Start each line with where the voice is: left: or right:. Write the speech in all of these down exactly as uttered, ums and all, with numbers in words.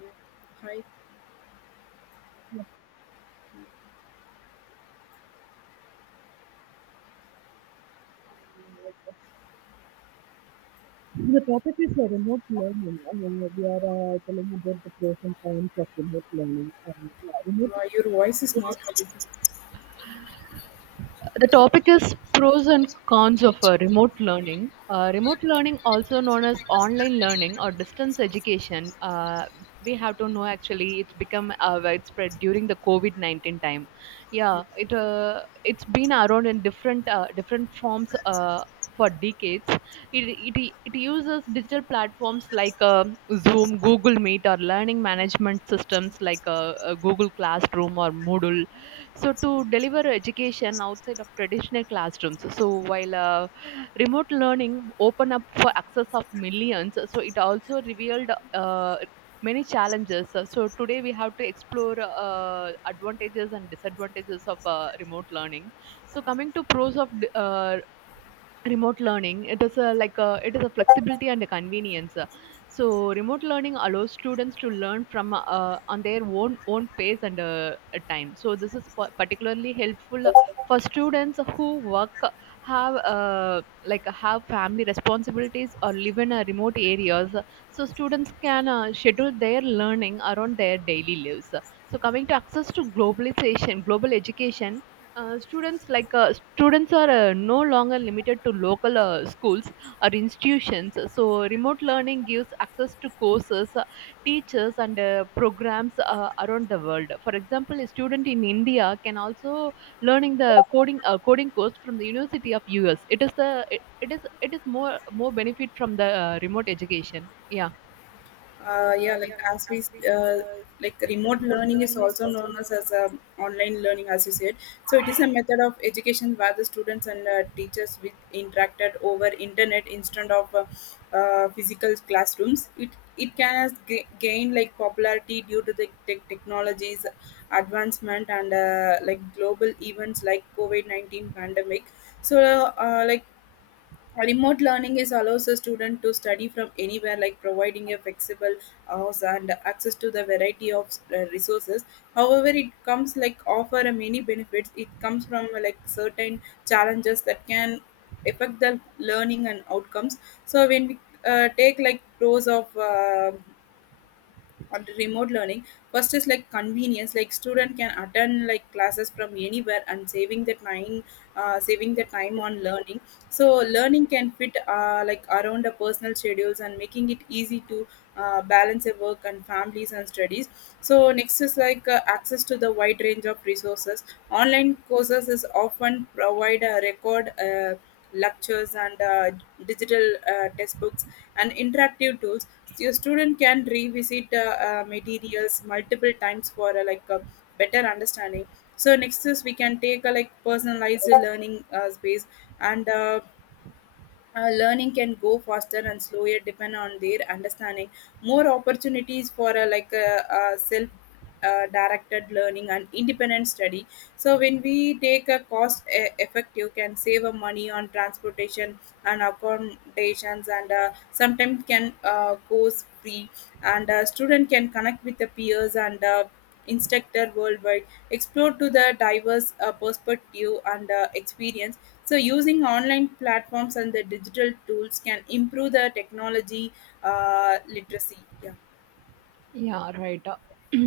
left: Yeah. Hi, uh, your voice is not audible.
right: The topic is pros and cons of uh, remote learning. Uh, remote learning, also known as online learning or distance education, uh, we have to know actually it's become uh, widespread during the COVID nineteen time. Yeah, it uh, it's been around in different uh, different forms uh, for decades. It, it it uses digital platforms like uh, Zoom, Google Meet, or learning management systems like uh, uh, Google Classroom or Moodle, so, to deliver education outside of traditional classrooms. So while uh, remote learning opened up for access of millions, so it also revealed uh, many challenges. So today we have to explore uh, advantages and disadvantages of uh, remote learning. So, coming to pros of uh, remote learning, it is a like a it is a flexibility and a convenience. So remote learning allows students to learn from uh, on their own own pace and uh, time. So this is pa- particularly helpful for students who work, have uh, like have family responsibilities, or live in uh, remote areas. So students can uh, schedule their learning around their daily lives. So coming to access to globalization, global education, uh, students like uh, students are uh, no longer limited to local uh, schools or institutions. So remote learning gives access to courses, uh, teachers, and uh, programs uh, around the world. For example, a student in India can also learning the coding uh, coding course from the University of US. It is the it, it is it is more more benefit from the uh, remote education. Yeah.
left: Uh, yeah, like as we, uh, like remote learning is also known as, as um online learning, as you said. So it is a method of education where the students and uh, teachers with interacted over internet instead of uh, uh, physical classrooms. It it can has g- gain like popularity due to the tech technologies advancement and uh, like global events like COVID nineteen pandemic. So uh, like remote learning is allows a student to study from anywhere, like providing a flexible hours and access to the variety of uh, resources. However, it comes like offer a many benefits. It comes from uh, like certain challenges that can affect the learning and outcomes. So when we uh, take like pros of uh, on the remote learning, first is like convenience, like student can attend like classes from anywhere and saving the time, uh, saving the time on learning, so learning can fit uh, like around the personal schedules and making it easy to uh, balance a work and families and studies. So next is like uh, access to the wide range of resources. Online courses is often provide a record uh, lectures and uh, digital uh, textbooks and interactive tools. So your student can revisit uh, uh, materials multiple times for uh, like a better understanding. So next is we can take a like personalized learning uh, space and uh, uh, learning can go faster and slower depend on their understanding, more opportunities for uh, like a, uh uh, self uh, directed learning and independent study. So when we take a cost e- effective, can save a money on transportation and accommodations and uh, sometimes can uh, goes free, and uh, student can connect with the peers and uh, instructor worldwide, explore to the diverse uh, perspective and uh, experience. So, using online platforms and the digital tools can improve the technology uh, literacy. Yeah.
right: Yeah, right.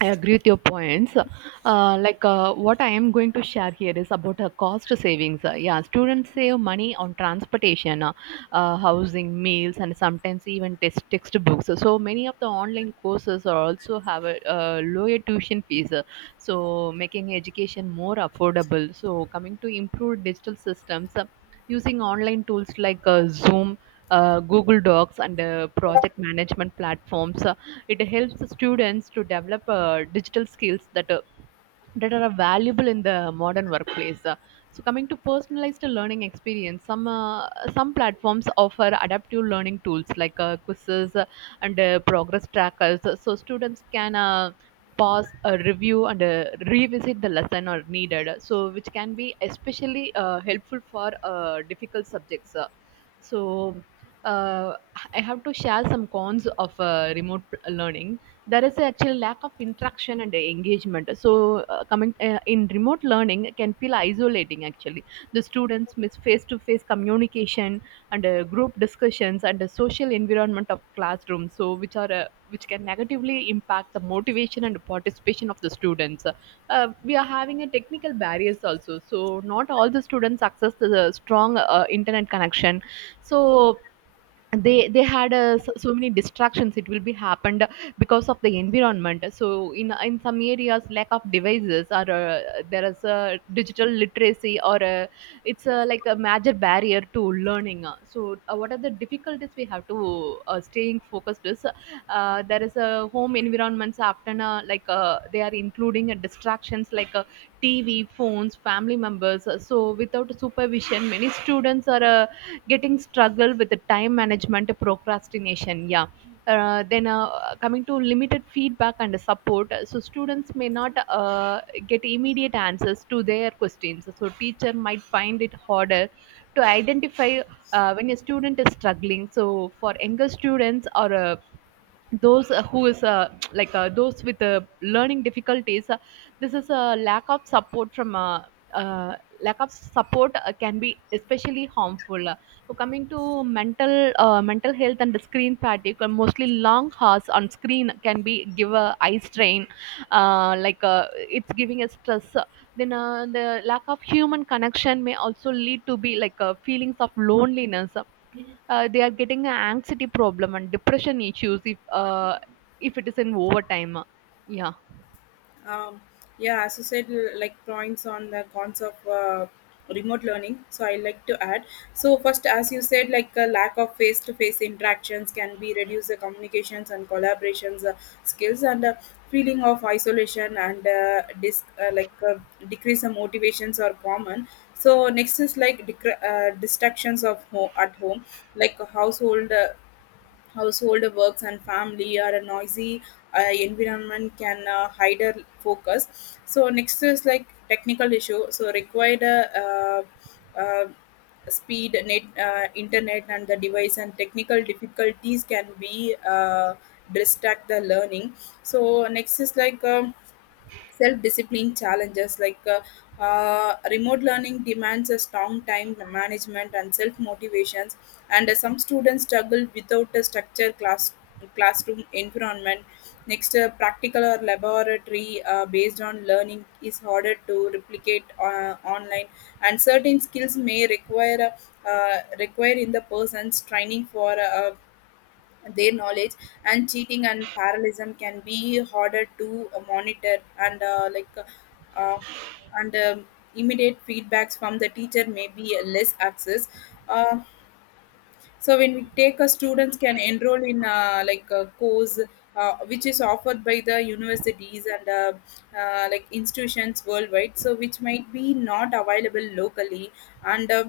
right: I agree with your points. Uh, like uh, what I am going to share here is about uh, cost savings. Uh, yeah, students save money on transportation, uh, uh, housing, meals, and sometimes even test- textbooks. So many of the online courses are also have a uh, lower tuition fees, uh, so making education more affordable. So coming to improved digital systems, uh, using online tools like uh, Zoom, Uh, Google Docs, and uh, project management platforms uh, it helps students to develop uh, digital skills that uh, that are valuable in the modern workplace. Uh, so coming to personalized learning experience, some uh, some platforms offer adaptive learning tools like uh, quizzes uh, and uh, progress trackers, so students can. Uh, pause, a review, and uh, revisit the lesson or needed, so which can be especially uh, helpful for uh, difficult subjects. Uh, so uh, I have to share some cons of uh, remote learning. There is actually lack of interaction and engagement. So uh, coming uh, In remote learning can feel isolating actually. The students miss face to face communication and uh, group discussions and the social environment of classroom, so which are uh, which can negatively impact the motivation and participation of the students. Uh, we are having a technical barriers also, so not all the students access the, the strong uh, internet connection. So they they had uh, s- so many distractions, it will be happened because of the environment. So in in some areas lack of devices, or uh, there is a digital literacy, or uh, it's a, like a major barrier to learning. So uh, what are the difficulties we have to uh, staying focused is, uh, there is a home environments often uh, like uh, they are including uh, distractions like uh, TV, phones, family members. So without supervision many students are uh, getting struggle with the time management, procrastination. Yeah. uh, then uh, Coming to limited feedback and support, so students may not uh, get immediate answers to their questions. So teacher might find it harder to identify uh, when a student is struggling. So for younger students, or uh, those uh, who is uh, like uh, those with uh, learning difficulties, uh, this is a lack of support from uh, uh, lack of support uh, can be especially harmful. Uh, so coming to mental uh, mental health and screen fatigue, uh, mostly long hours on screen can be give a eye strain, uh, like uh, it's giving a stress. Then uh, the lack of human connection may also lead to be like uh, feelings of loneliness. Uh, they are getting an anxiety problem and depression issues if uh, if it is in overtime. Yeah.
left: um, yeah, as you said, l- like points on the cons of uh, remote learning, so I like to add. So first, as you said, like a lack of face-to-face interactions can be reduce the communications and collaborations uh, skills and uh, feeling of isolation and uh, dis- uh, like uh, decrease of motivations are common. So next is like dec- uh, distractions of ho- at home, like household uh, household works and family or a noisy uh, environment can uh, hinder focus. So next is like technical issue, so required uh, uh, uh, speed net uh, internet and the device and technical difficulties can be uh, distract the learning. So next is like um, self-discipline challenges, like uh, uh, remote learning demands a strong time management and self-motivations, and uh, some students struggle without a structured class classroom environment. Next, uh, practical or laboratory uh, based on learning is harder to replicate uh, online, and certain skills may require uh, uh, require in the person's training for uh, their knowledge. And cheating and parallelism can be harder to uh, monitor and uh, like uh, uh, and um, immediate feedbacks from the teacher may be less access. uh, so when we take a, students can enroll in uh, like a course uh, which is offered by the universities and uh, uh, like institutions worldwide, so which might be not available locally. And uh,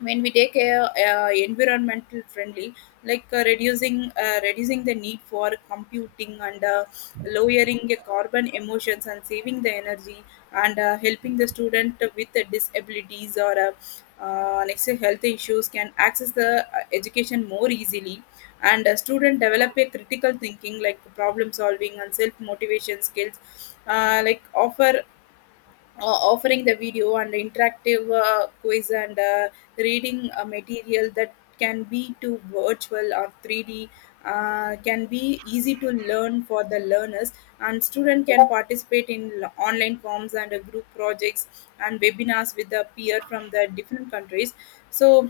left: when we take a, uh environmental friendly, like uh, reducing uh, reducing the need for computing and uh, lowering the carbon emissions and saving the energy, and uh, helping the student with the disabilities or uh, uh, next to health issues can access the uh, education more easily, and a student develop a critical thinking like problem solving and self motivation skills. uh, like offer uh, Offering the video and interactive uh, quiz and uh, reading uh, material that can be to virtual or three d uh, can be easy to learn for the learners, and student can participate in l- online forms and uh, group projects and webinars with the peer from the different countries. so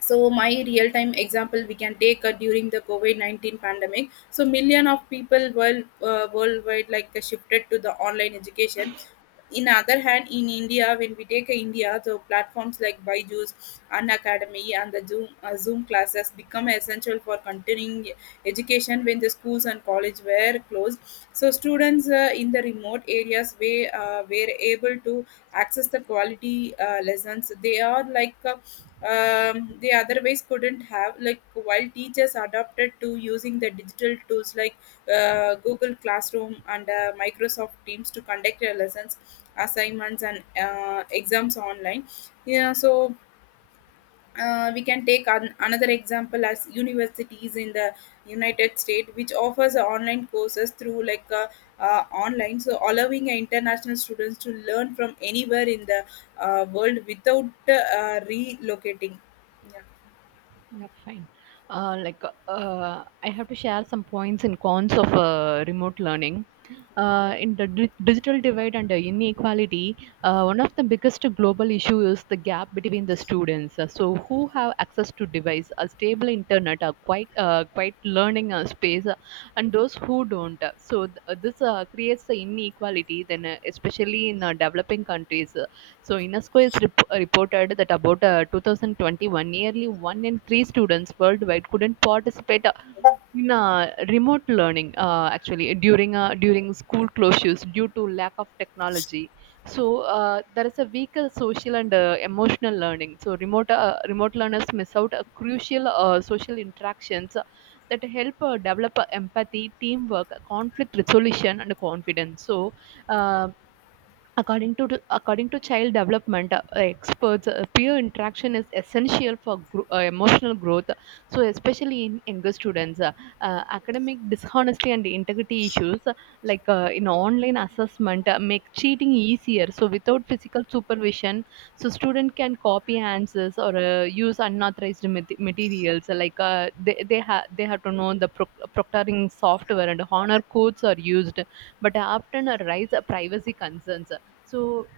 left: so my real time example, we can take uh, during the covid nineteen pandemic, so million of people world, uh, worldwide like uh, shifted to the online education. In other hand, in india, when we take uh, india the platforms like byju's, unacademy and the zoom uh, zoom classes become essential for continuing education when the schools and college were closed. So students uh, in the remote areas we uh, were able to access the quality uh, lessons they are like uh, um, they otherwise couldn't have, like while teachers adapted to using the digital tools like uh, google classroom and uh, microsoft teams to conduct their lessons, assignments and uh, exams online. Yeah. So uh, we can take an, another example as universities in the united states which offers online courses through like uh, uh, online, so allowing international students to learn from anywhere in the uh, world without uh, relocating. Yeah.
right: Yeah, fine. Uh, like, uh, I have to share some points and cons of uh, remote learning. Uh, in the di- digital divide and the inequality, uh, one of the biggest global issue is the gap between the students. Uh, So, who have access to device, a stable internet, a quite uh, quite learning uh, space, uh, and those who don't. Uh, So, th- uh, this uh, creates the inequality. Then, uh, especially in uh, developing countries, so UNESCO is rep- reported that about uh, two thousand twenty-one, nearly one in three students worldwide couldn't participate uh, in uh, remote learning. Uh, actually, during uh, during school closures due to lack of technology, so uh, there is a weaker social and uh, emotional learning. So remote uh, remote learners miss out uh, crucial uh, social interactions that help uh, develop uh, empathy, teamwork, conflict resolution, and confidence. So uh, According to, According to child development uh, experts, uh, peer interaction is essential for gro- uh, emotional growth. So, especially in younger students. Uh, uh, academic dishonesty and integrity issues, uh, like uh, in online assessment uh, make cheating easier. So, without physical supervision, so student can copy answers, or uh, use unauthorized mat- materials. Uh, Like uh, they they have they have to know the proc- proctoring software and honor codes are used, but often arise privacy concerns. So,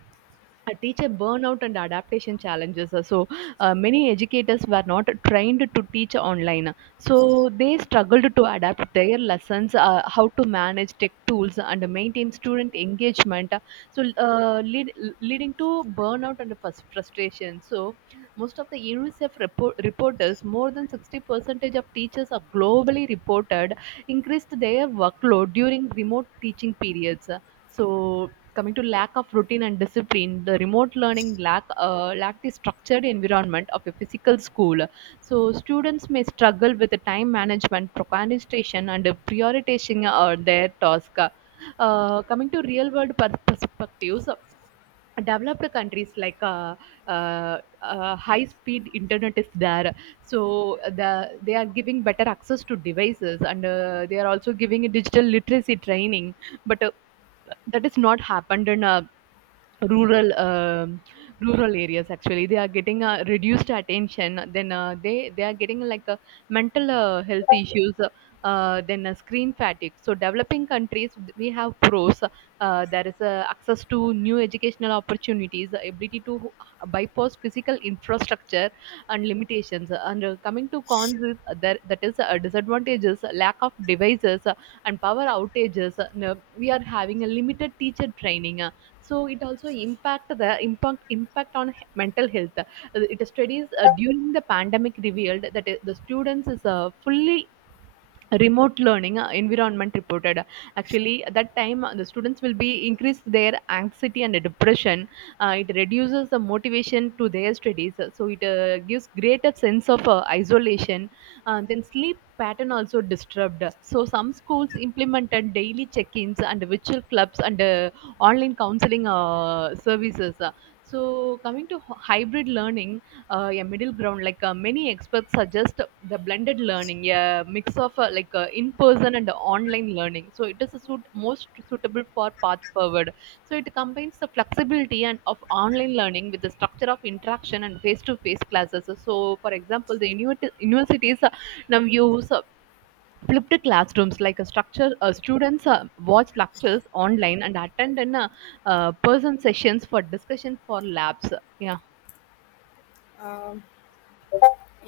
right: a teacher burnout and adaptation challenges. So, uh, many educators were not trained to teach online. So, they struggled to adapt their lessons, uh, how to manage tech tools, and maintain student engagement. So, uh, lead, Leading to burnout and frus- frustration. So, most of the UNICEF report, reporters, more than sixty percentage of teachers are globally reported, increased their workload during remote teaching periods. So, coming to lack of routine and discipline, the remote learning lack uh, lack the structured environment of a physical school. So students may struggle with the time management, procrastination, and uh, prioritizing uh, their task. Uh, coming to real world pers- perspectives, developed countries, like uh, uh, uh, high speed internet is there. So the they are giving better access to devices, and uh, they are also giving a digital literacy training. But uh, that is not happened in uh, rural um, rural areas. Actually they are getting uh, reduced attention. Then uh, they they are getting like uh, mental uh, health issues, uh, then uh, screen fatigue. So developing countries we have pros. Uh, there is uh, access to new educational opportunities, the ability to bypass physical infrastructure and limitations. And uh, coming to cons is, uh, there that is uh, disadvantages, lack of devices uh, and power outages. Uh, no, we are having a limited teacher training, uh, so it also impact the impact impact on he- mental health. Uh, it studies uh, during the pandemic revealed that uh, the students is uh, fully remote learning uh, environment reported. Actually at that time uh, the students will be increase their anxiety and depression. Uh, it reduces the motivation to their studies. Uh, so it uh, gives greater sense of uh, isolation. Uh, then Sleep pattern also disturbed. So some schools implemented daily check-ins and virtual clubs, and uh, online counseling uh, services. Uh, so coming to hy- hybrid learning, uh, yeah, middle ground. Like uh, many experts suggest the blended learning, yeah, mix of uh, like uh, in-person and online learning. So it is a suit most suitable for path forward. So it combines the flexibility and of online learning with the structure of interaction and face-to-face classes. So, for example, the universi- universities uh, now use uh, flipped classrooms like a structure. Uh, students uh, watch lectures online and attend in uh, uh, person sessions for discussion for labs. Yeah.
left: Um,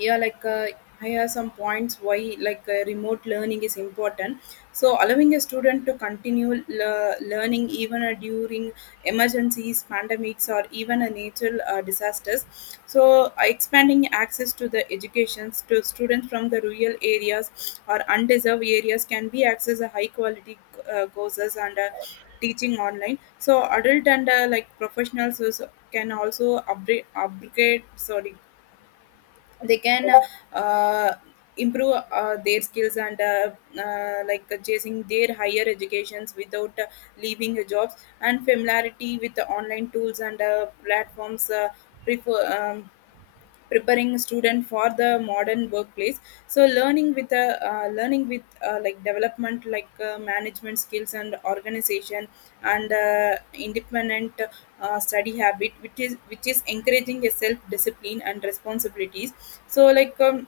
left: yeah like uh, I have some points why like uh, remote learning is important. So allowing a student to continue le- learning even uh, during emergencies, pandemics, or even a natural uh, disasters. So uh, expanding access to the educations to students from the rural areas or undeserved areas can be access a high quality uh, courses and uh, teaching online. So adult and uh, like professionals also can also upgrade upgrade, sorry, they can uh, improve uh, their skills and uh, uh, like uh, chasing their higher educations without uh, leaving the jobs, and familiarity with the online tools and uh, platforms uh, prefer, um, preparing student for the modern workplace. So learning with a uh, learning with uh, like development like uh, management skills and organization and uh, independent uh, study habit, which is which is encouraging a self discipline and responsibilities. So like um,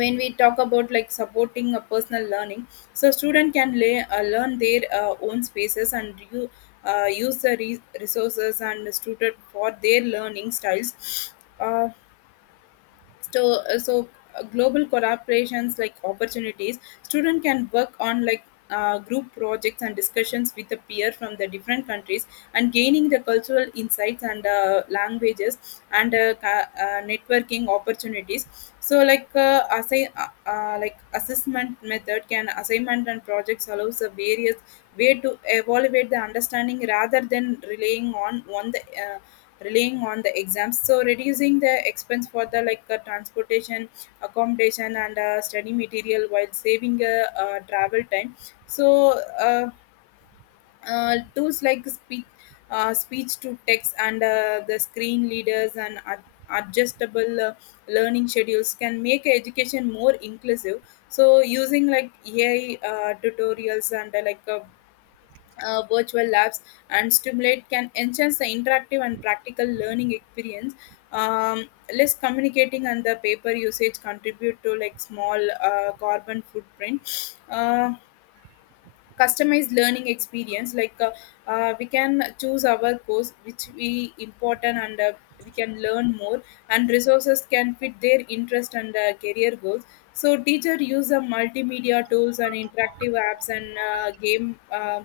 left: when we talk about like supporting a personal learning, so student can lay, uh, learn their uh, own spaces and you uh, use the re- resources and suited for their learning styles. uh, so uh, so uh, Global collaborations like opportunities, student can work on like uh, group projects and discussions with a peer from the different countries, and gaining the cultural insights and uh, languages and uh, ca- uh, networking opportunities. So like uh, assi- uh, uh, like assessment method can assignment and projects allows the various way to evaluate the understanding rather than relying on one the uh, relying on the exams. So reducing the expense for the like uh, transportation, accommodation and uh, study material while saving uh, uh, travel time. So uh, uh, tools like speech uh, speech to text and uh, the screen readers and ad- adjustable uh, learning schedules can make education more inclusive. So using like ai uh, tutorials and uh, like uh, uh, virtual labs and stimulate can enhance the interactive and practical learning experience. um, Less communicating and the paper usage contribute to like small uh, carbon footprint. Uh, customized learning experience, like uh, uh, we can choose our course which we important, and uh, we can learn more, and resources can fit their interest and uh, career goals. So teacher use uh, multimedia tools and interactive apps and uh, game uh,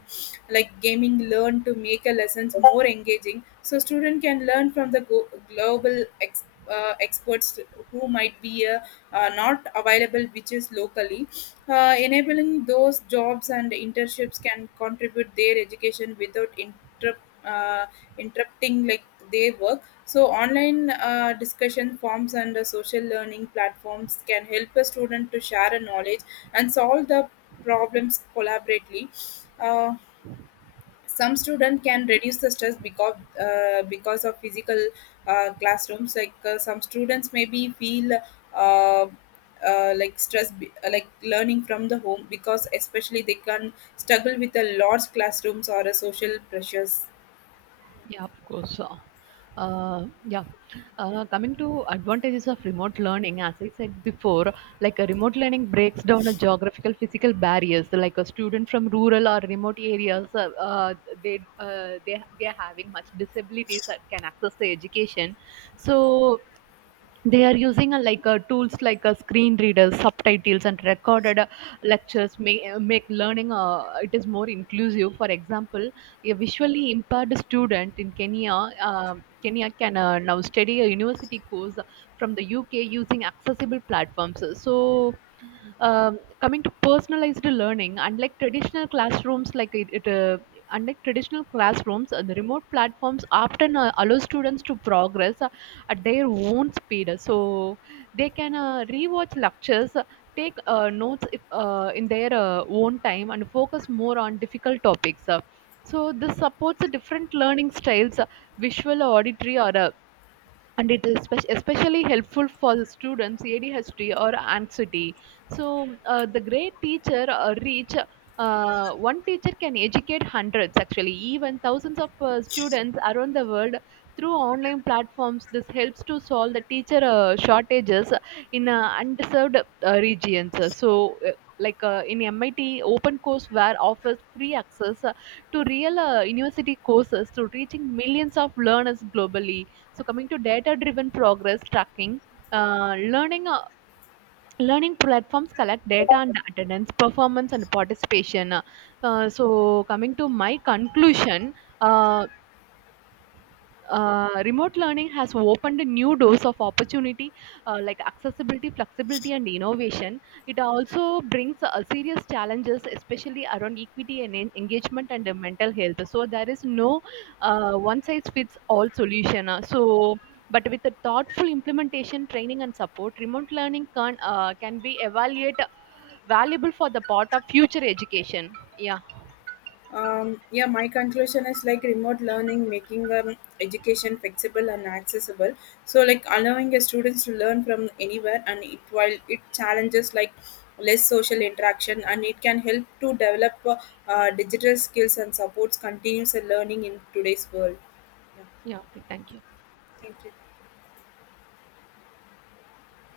left: like gaming learn to make a lessons more engaging. So student can learn from the go- global ex- uh, experts who might be uh, uh, not available which is locally. Uh, enabling those jobs and internships can contribute their education without interrupt, uh, interrupting like their work. So online uh, discussion forums and uh, social learning platforms can help a student to share a knowledge and solve the problems collaboratively. Uh, some student can reduce the stress because uh, because of physical uh, classrooms, like uh, some students maybe feel uh, uh, like stress be- uh, like learning from the home because especially they can struggle with a large classrooms or a social pressures.
right: Yeah, of course. Uh, uh, yeah. Uh, coming to advantages of remote learning, as I said before, like a remote learning breaks down a geographical physical barriers. Like a student from rural or remote areas, uh, uh, they uh, they they are having much disabilities that can access the education. So they are using a, like a, tools like a screen readers, subtitles, and recorded uh, lectures make, make learning uh, it is more inclusive. For example, a visually impaired student in kenya uh, Kenya can uh, now study a university course from the UK using accessible platforms. So um, coming to personalized learning, unlike traditional classrooms, like it, it uh, unlike traditional classrooms, uh, the remote platforms often uh, allow students to progress uh, at their own speed. So they can uh, rewatch lectures, uh, take uh, notes if, uh, in their uh, own time, and focus more on difficult topics. Uh, so this supports uh, different learning styles, uh, visual, auditory, or uh, and it is spe- especially helpful for the students A D H D or anxiety. So uh, the great teacher uh, reach uh, One teacher can educate hundreds, actually even thousands of uh, students around the world through online platforms. This helps to solve the teacher uh, shortages in uh, underserved uh, regions. So. Uh, like uh, in M I T, open courseware offers free access uh, to real uh, university courses, to reaching millions of learners globally. So coming to data-driven progress tracking, uh, learning uh, learning platforms collect data on attendance, performance, and participation. Uh, so coming to my conclusion, uh, uh, remote learning has opened new doors of opportunity, uh, like accessibility, flexibility, and innovation. It also brings uh, serious challenges, especially around equity and en- engagement and uh, mental health. So there is no uh, one size fits all solution. Uh, so but with a thoughtful implementation, training, and support, remote learning can uh, can be evaluated valuable for the part of future education. Yeah.
left: Um, yeah, my conclusion is like remote learning, making um, education flexible and accessible. So like allowing your students to learn from anywhere, and it while it challenges like less social interaction, and it can help to develop uh, uh, digital skills and supports continuous learning in today's world. Yeah,
right: Yeah, okay, thank you.
left: thank you.